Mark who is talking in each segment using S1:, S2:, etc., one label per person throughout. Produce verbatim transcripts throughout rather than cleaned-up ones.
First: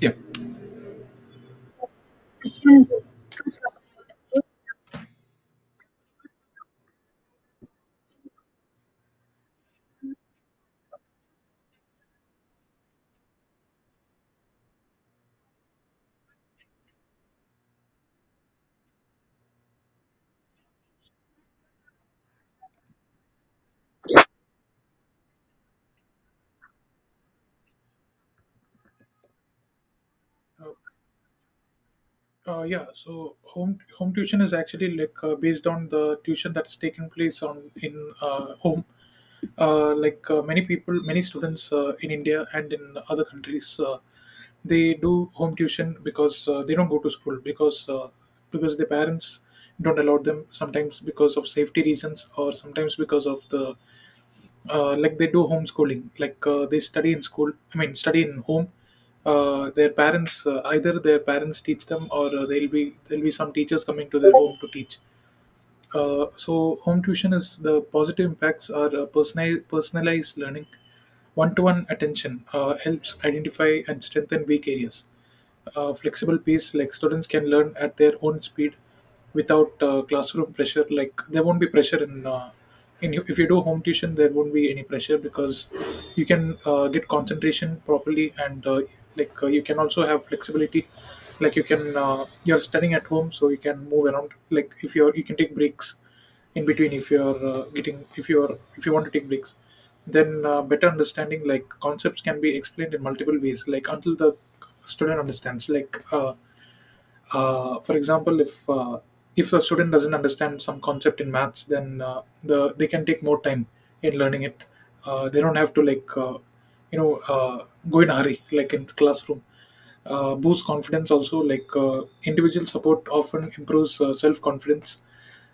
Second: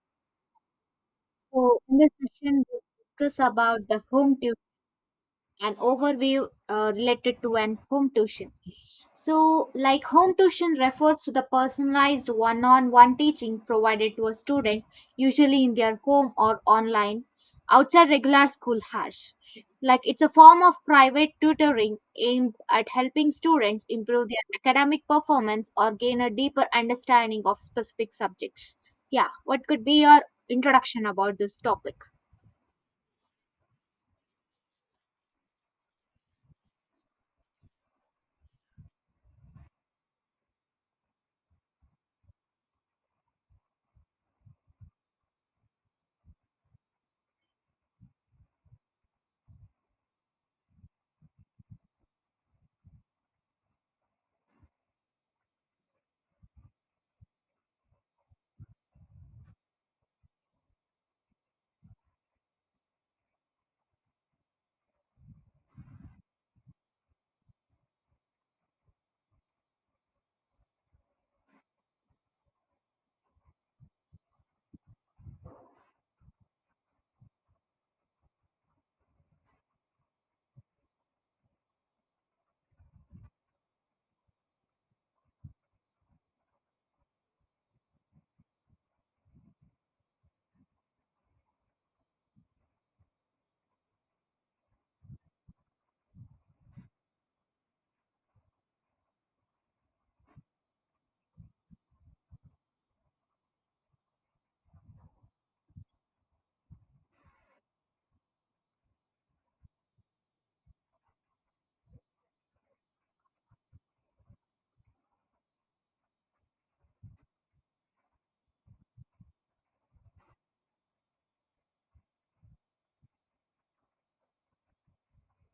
S1: Yeah.
S2: So, in this session, we'll
S1: Mm.
S2: discuss about the home tuition and overview uh, related to an home tuition. So, like home tuition refers to the personalized one-on-one teaching provided to a student, usually in their home or online, outside regular school hours. Like it's a form of private tutoring aimed at helping students improve their academic performance or gain a deeper understanding of specific subjects. Yeah, what could be your introduction about this topic?
S1: Uh, yeah, so home home tuition is actually like uh, based on the tuition that's taking place on in uh, home. Uh, like uh, many people, many students uh, in India and in other countries, uh, they do home tuition because uh, they don't go to school because uh, because their parents don't allow them. Sometimes because of safety reasons, or sometimes because of the uh, like they do homeschooling like uh, they study in school I mean study in home. Uh, their parents, uh, either their parents teach them or uh, there'll be there'll be some teachers coming to their home to teach. Uh, so home tuition is, the positive impacts are, uh, personal, personalized learning, one-to-one attention, uh, helps identify and strengthen weak areas, uh, flexible pace, like students can learn at their own speed without uh, classroom pressure. Like there won't be pressure in uh, in if you do home tuition, there won't be any pressure because you can uh, get concentration properly, and uh, like uh, you can also have flexibility. Like you can uh, you're studying at home so you can move around, like if you're you can take breaks in between if you're uh, getting if you're if you want to take breaks. Then uh, better understanding, like concepts can be explained in multiple ways like until the student understands. Like uh, uh, for example, if uh, if the student doesn't understand some concept in maths, then uh, the they can take more time in learning it. Uh, they don't have to like uh, you know uh, go in a hurry like in the classroom. Uh, boost confidence also, like uh, individual support often improves uh, self confidence.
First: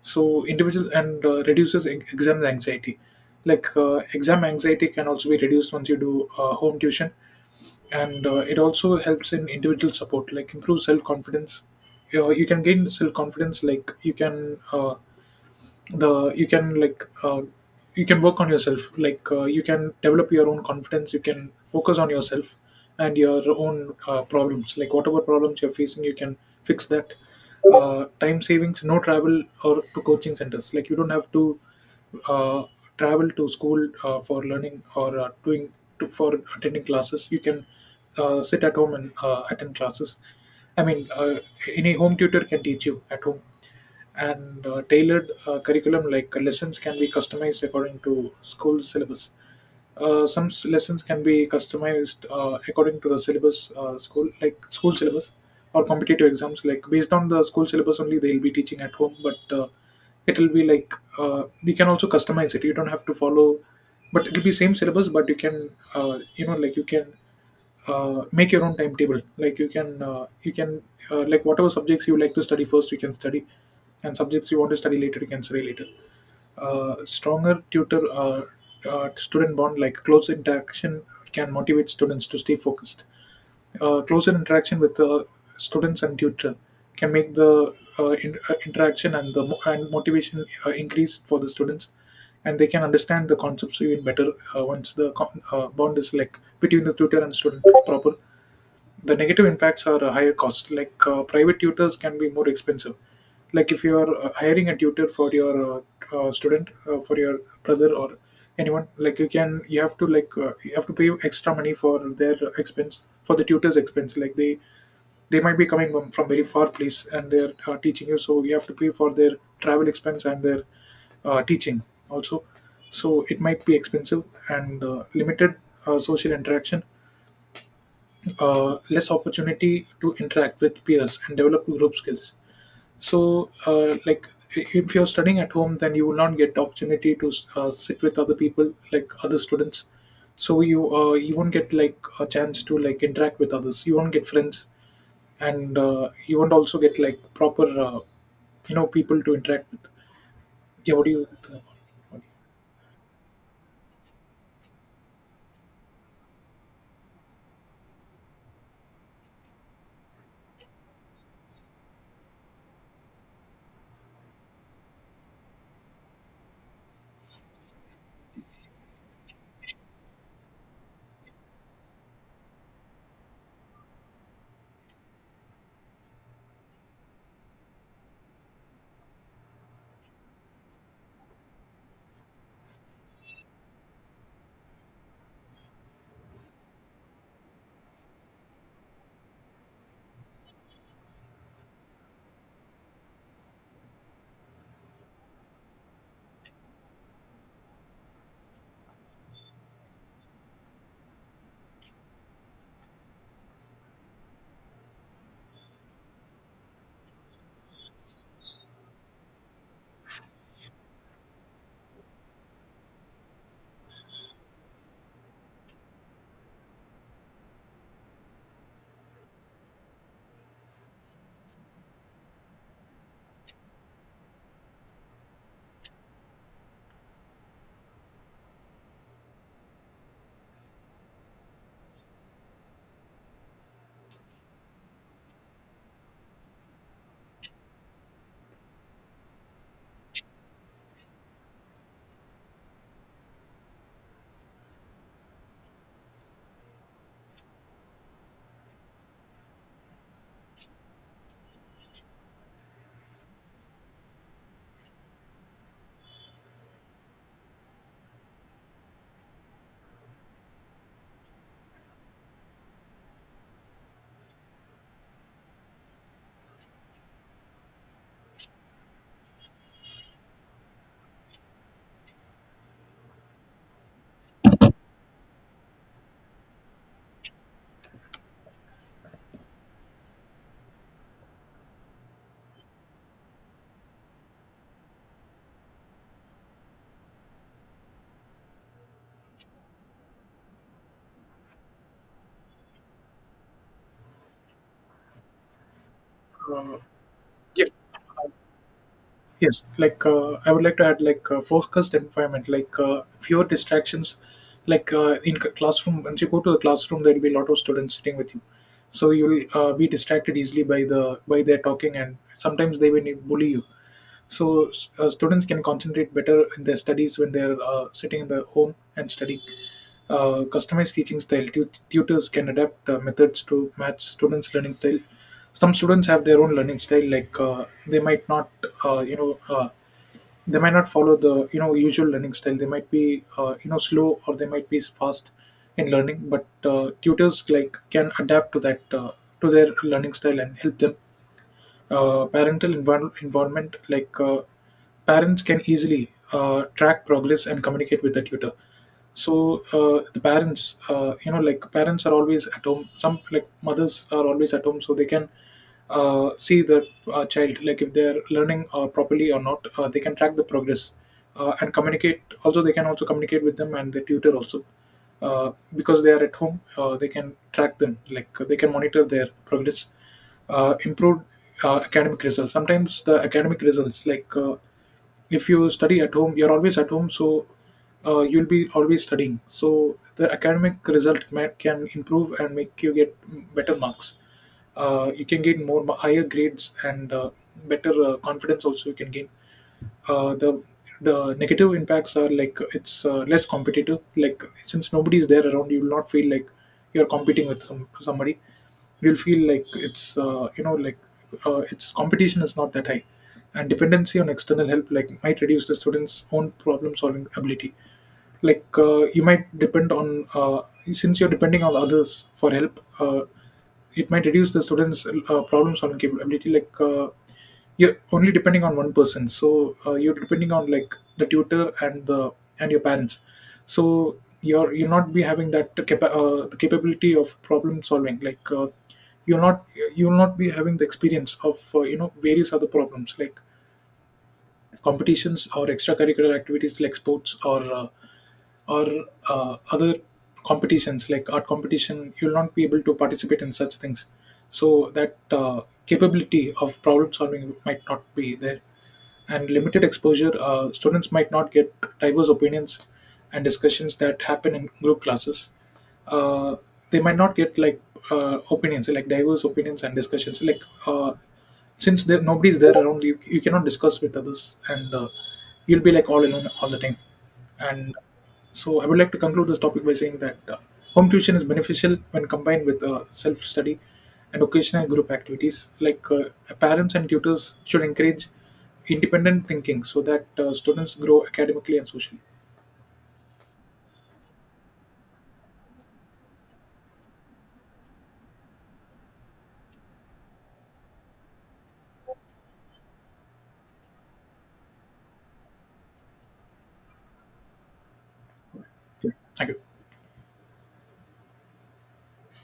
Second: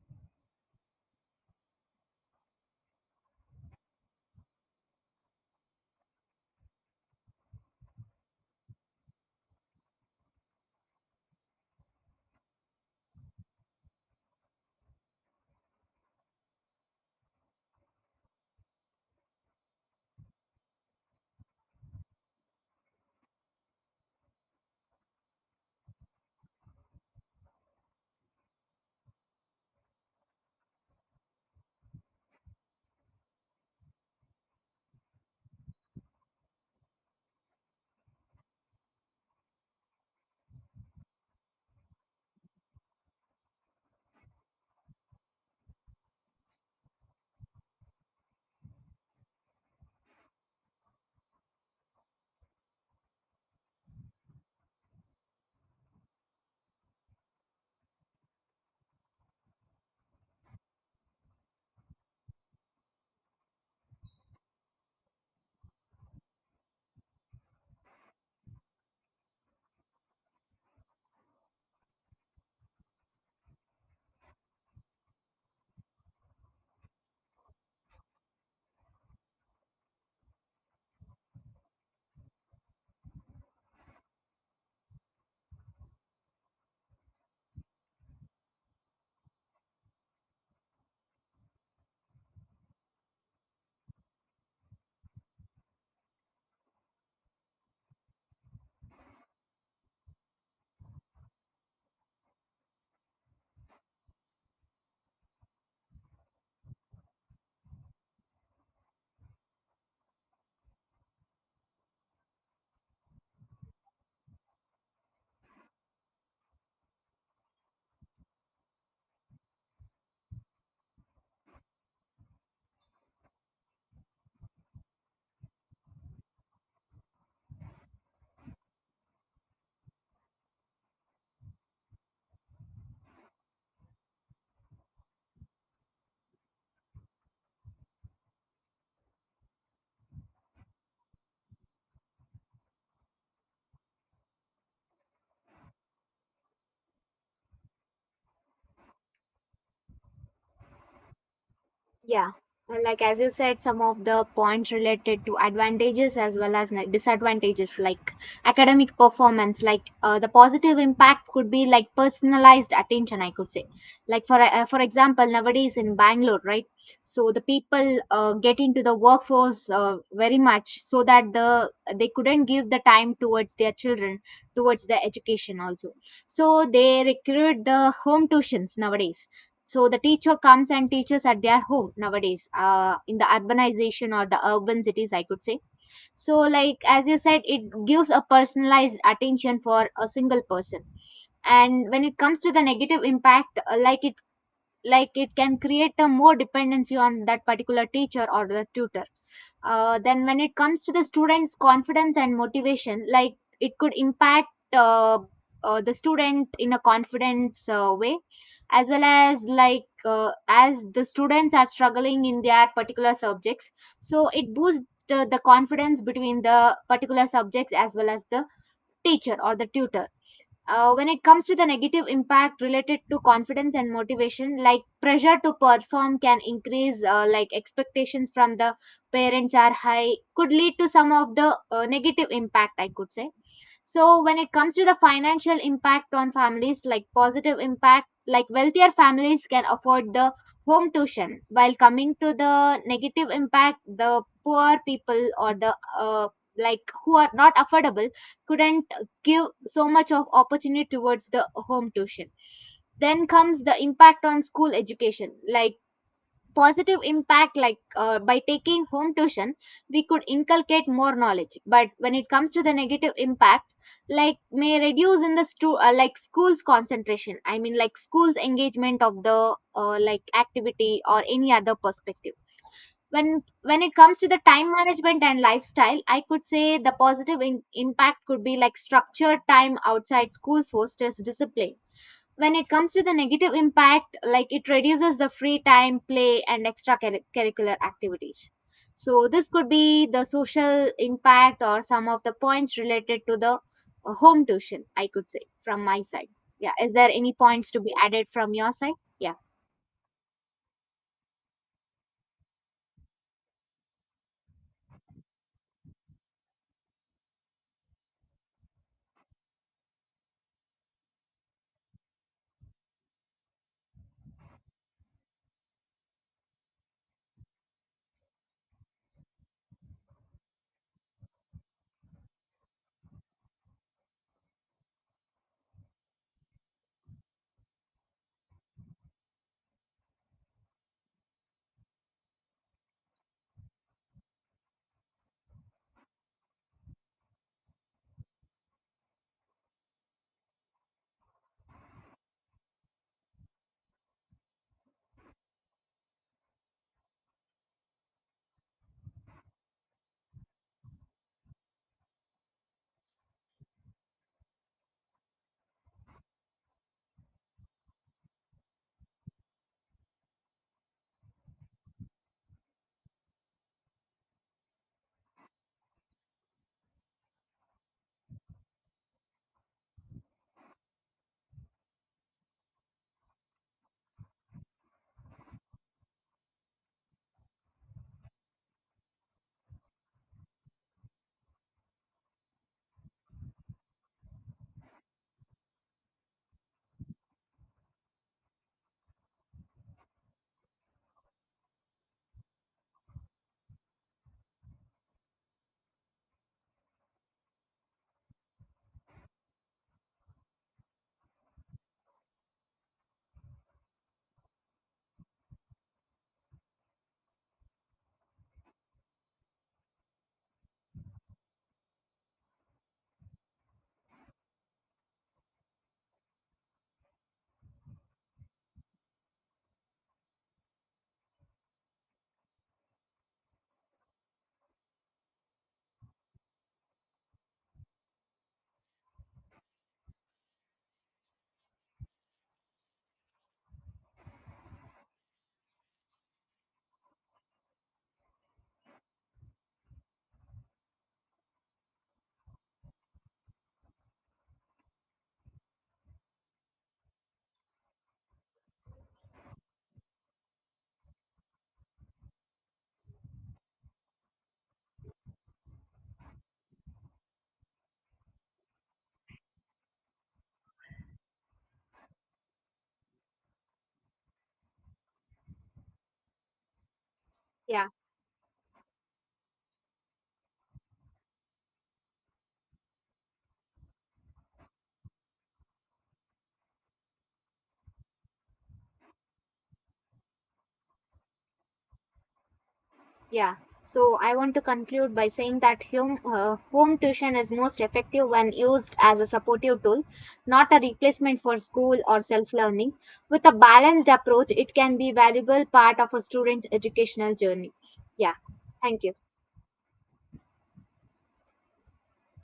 S1: So individual, and uh, reduces e- exam anxiety, like uh, exam anxiety can also be reduced once you do uh, home tuition. And uh, it also helps in individual support like improve self-confidence. you, you can gain self-confidence, like you can uh, the you can like uh, you can work on yourself. Like uh, you can develop your own confidence, you can focus on yourself and your own uh, problems. Like whatever problems you're facing you can fix that. Uh, time savings, no travel or to coaching centers, like you don't have to uh, travel to school uh, for learning or uh, doing to, for attending classes. You can uh, sit at home and uh, attend classes. I mean, uh, any home tutor can teach you at home. And uh, tailored uh, curriculum, like lessons can be customized according to school syllabus. Uh, some s- lessons can be customized uh, according to the syllabus, uh, school like school syllabus or competitive exams, like based on the school syllabus only they'll be teaching at home. But uh, it'll be like uh, you can also customize it, you don't have to follow. But it'll be same syllabus, but you can uh, you know like you can uh, make your own timetable, like you can uh, you can uh, like whatever subjects you like to study first you can study, and subjects you want to study later you can study later. Uh, stronger tutor uh, uh, student bond, like close interaction can motivate students to stay focused. Uh, closer interaction with uh, students and tutor can make the uh, in- uh, interaction and the mo- and motivation uh, increase for the students, and they can understand the concepts even better uh, once the con- uh, bond is, like between the tutor and student is proper. The negative impacts are a higher cost, like uh, private tutors can be more expensive. Like if you are uh, hiring a tutor for your uh, uh, student uh, for your brother or anyone, like you can you have to like uh, you have to pay extra money for their expense, for the tutor's expense. Like they they might be coming from from very far place, and they're uh, teaching you, so you have to pay for their travel expense and their uh, teaching also. So it might be expensive. And uh, limited uh, social interaction, uh, less opportunity to interact with peers and develop group skills. So, uh, like i- if you're studying at home, then you will not get the opportunity to uh, sit with other people, like other students. So you uh, you won't get like a chance to like interact with others. You won't get friends, and uh, you won't also get like proper uh, you know people to interact with. Yeah, what do you?
S2: Yeah, well, like as you said, some of the points related to advantages as well as ne- disadvantages, like academic performance, like uh, the positive impact could be like personalized attention, I could say. Like for uh, for example, nowadays in Bangalore, right? So the people uh, get into the workforce uh, very much so that the they couldn't give the time towards their children, towards their education also. So they recruit the home tuitions nowadays, so the teacher comes and teaches at their home nowadays, uh, in the urbanization or the urban cities, I could say. So like as you said, it gives a personalized attention for a single person. And when it comes to the negative impact, uh, like it like it can create a more dependency on that particular teacher or the tutor. Uh, then when it comes to the students' confidence and motivation, like it could impact uh, uh, the student in a confidence uh, way, as well as like uh, as the students are struggling in their particular subjects, so it boosts the, the confidence between the particular subjects as well as the teacher or the tutor. Uh, when it comes to the negative impact related to confidence and motivation, like pressure to perform can increase, uh, like expectations from the parents are high, could lead to some of the uh, negative impact, I could say. So when it comes to the financial impact on families, like positive impact, like wealthier families can afford the home tuition, while coming to the negative impact, the poor people or the uh, like who are not affordable couldn't give so much of opportunity towards the home tuition. Then comes the impact on school education, like positive impact like uh, by taking home tuition, we could inculcate more knowledge. But when it comes to the negative impact, like may reduce in the stu- uh, like school's concentration, I mean like school's engagement of the uh, like activity or any other perspective. when when it comes to the time management and lifestyle, I could say the positive in- impact could be like structured time outside school fosters discipline. When it comes to the negative impact, like it reduces the free time, play and extra curri- curricular activities. So this could be the social impact or some of the points related to the uh, home tuition, I could say from my side. Yeah,
S1: Uh,
S2: is there any
S1: yeah,
S2: points to be added from your side? Yeah.
S1: Yes, like uh, I would like to add like uh, focused environment, like uh, fewer distractions. Like uh, in c- classroom, once you go to the classroom, there will be a lot of students sitting with you, so you'll uh, be distracted easily by the by their talking, and sometimes they will bully you. So uh, students can concentrate better in their studies when they're uh, sitting in the home and studying. Uh, customized teaching style. Tu- tutors can adapt uh, methods to match students' learning style. Some students have their own learning style, like uh, they might not, uh, you know, uh, they might not follow the you know usual learning style. They might be uh, you know slow, or they might be fast in learning, but uh, tutors like can adapt to that uh, to their learning style and help them. Uh, parental envir- environment, like uh, parents can easily uh, track progress and communicate with the tutor. So uh, the parents, uh, you know like parents are always at home, some like mothers are always at home, so they can uh, see the uh, child, like if they're learning uh, properly or not. Uh, they can track the progress, uh, and communicate also, they can also communicate with them and the tutor also. Uh, because they are at home, uh, they can track them, like they can monitor their progress. Uh, improved uh, academic results. Sometimes the academic results, like uh, if you study at home you're always at home, so uh, you'll be always studying, so the academic result ma- can improve and make you get better marks. Uh, you can gain more higher grades, and uh, better uh, confidence also you can gain. Uh, the the negative impacts are, like it's uh, less competitive. Like since nobody is there around, you will not feel like you're competing with some, somebody. You'll feel like it's uh, you know like uh, its competition is not that high. And dependency on external help, like might reduce the students' own problem solving ability. Like uh, you might depend on uh, since you're depending on others for help, uh, it might reduce the students uh, problem solving capability. Like uh, you're only depending on one person, so uh, you're depending on like the tutor and the and your parents. So you're you're not be having that capa- uh, the capability of problem solving. Like uh, you're not, you'll not be having the experience of uh, you know various other problems, like competitions or extracurricular activities, like sports or uh, or uh, other competitions like art competition. You'll not be able to participate in such things, so that uh, capability of problem solving might not be there. And limited exposure, uh, students might not get diverse opinions and discussions that happen in group classes. uh, they might not get like uh, opinions, like diverse opinions and discussions. Like uh, since there nobody's there around you, you cannot discuss with others, and uh, you'll be like all alone all the time.
S2: Yeah.
S1: And so I would like to conclude this topic by saying that uh, home tuition is beneficial when combined with uh, self study and occasional group activities. Like uh, parents and tutors should encourage independent thinking, so that uh, students grow academically and socially.
S2: Yeah. So I want to conclude by saying that home, uh, home tuition is most effective when used as a supportive tool, not a replacement for school or self-learning. With a balanced approach, it can be valuable part of a student's educational journey. Yeah. Thank you.
S1: Okay. Thank you.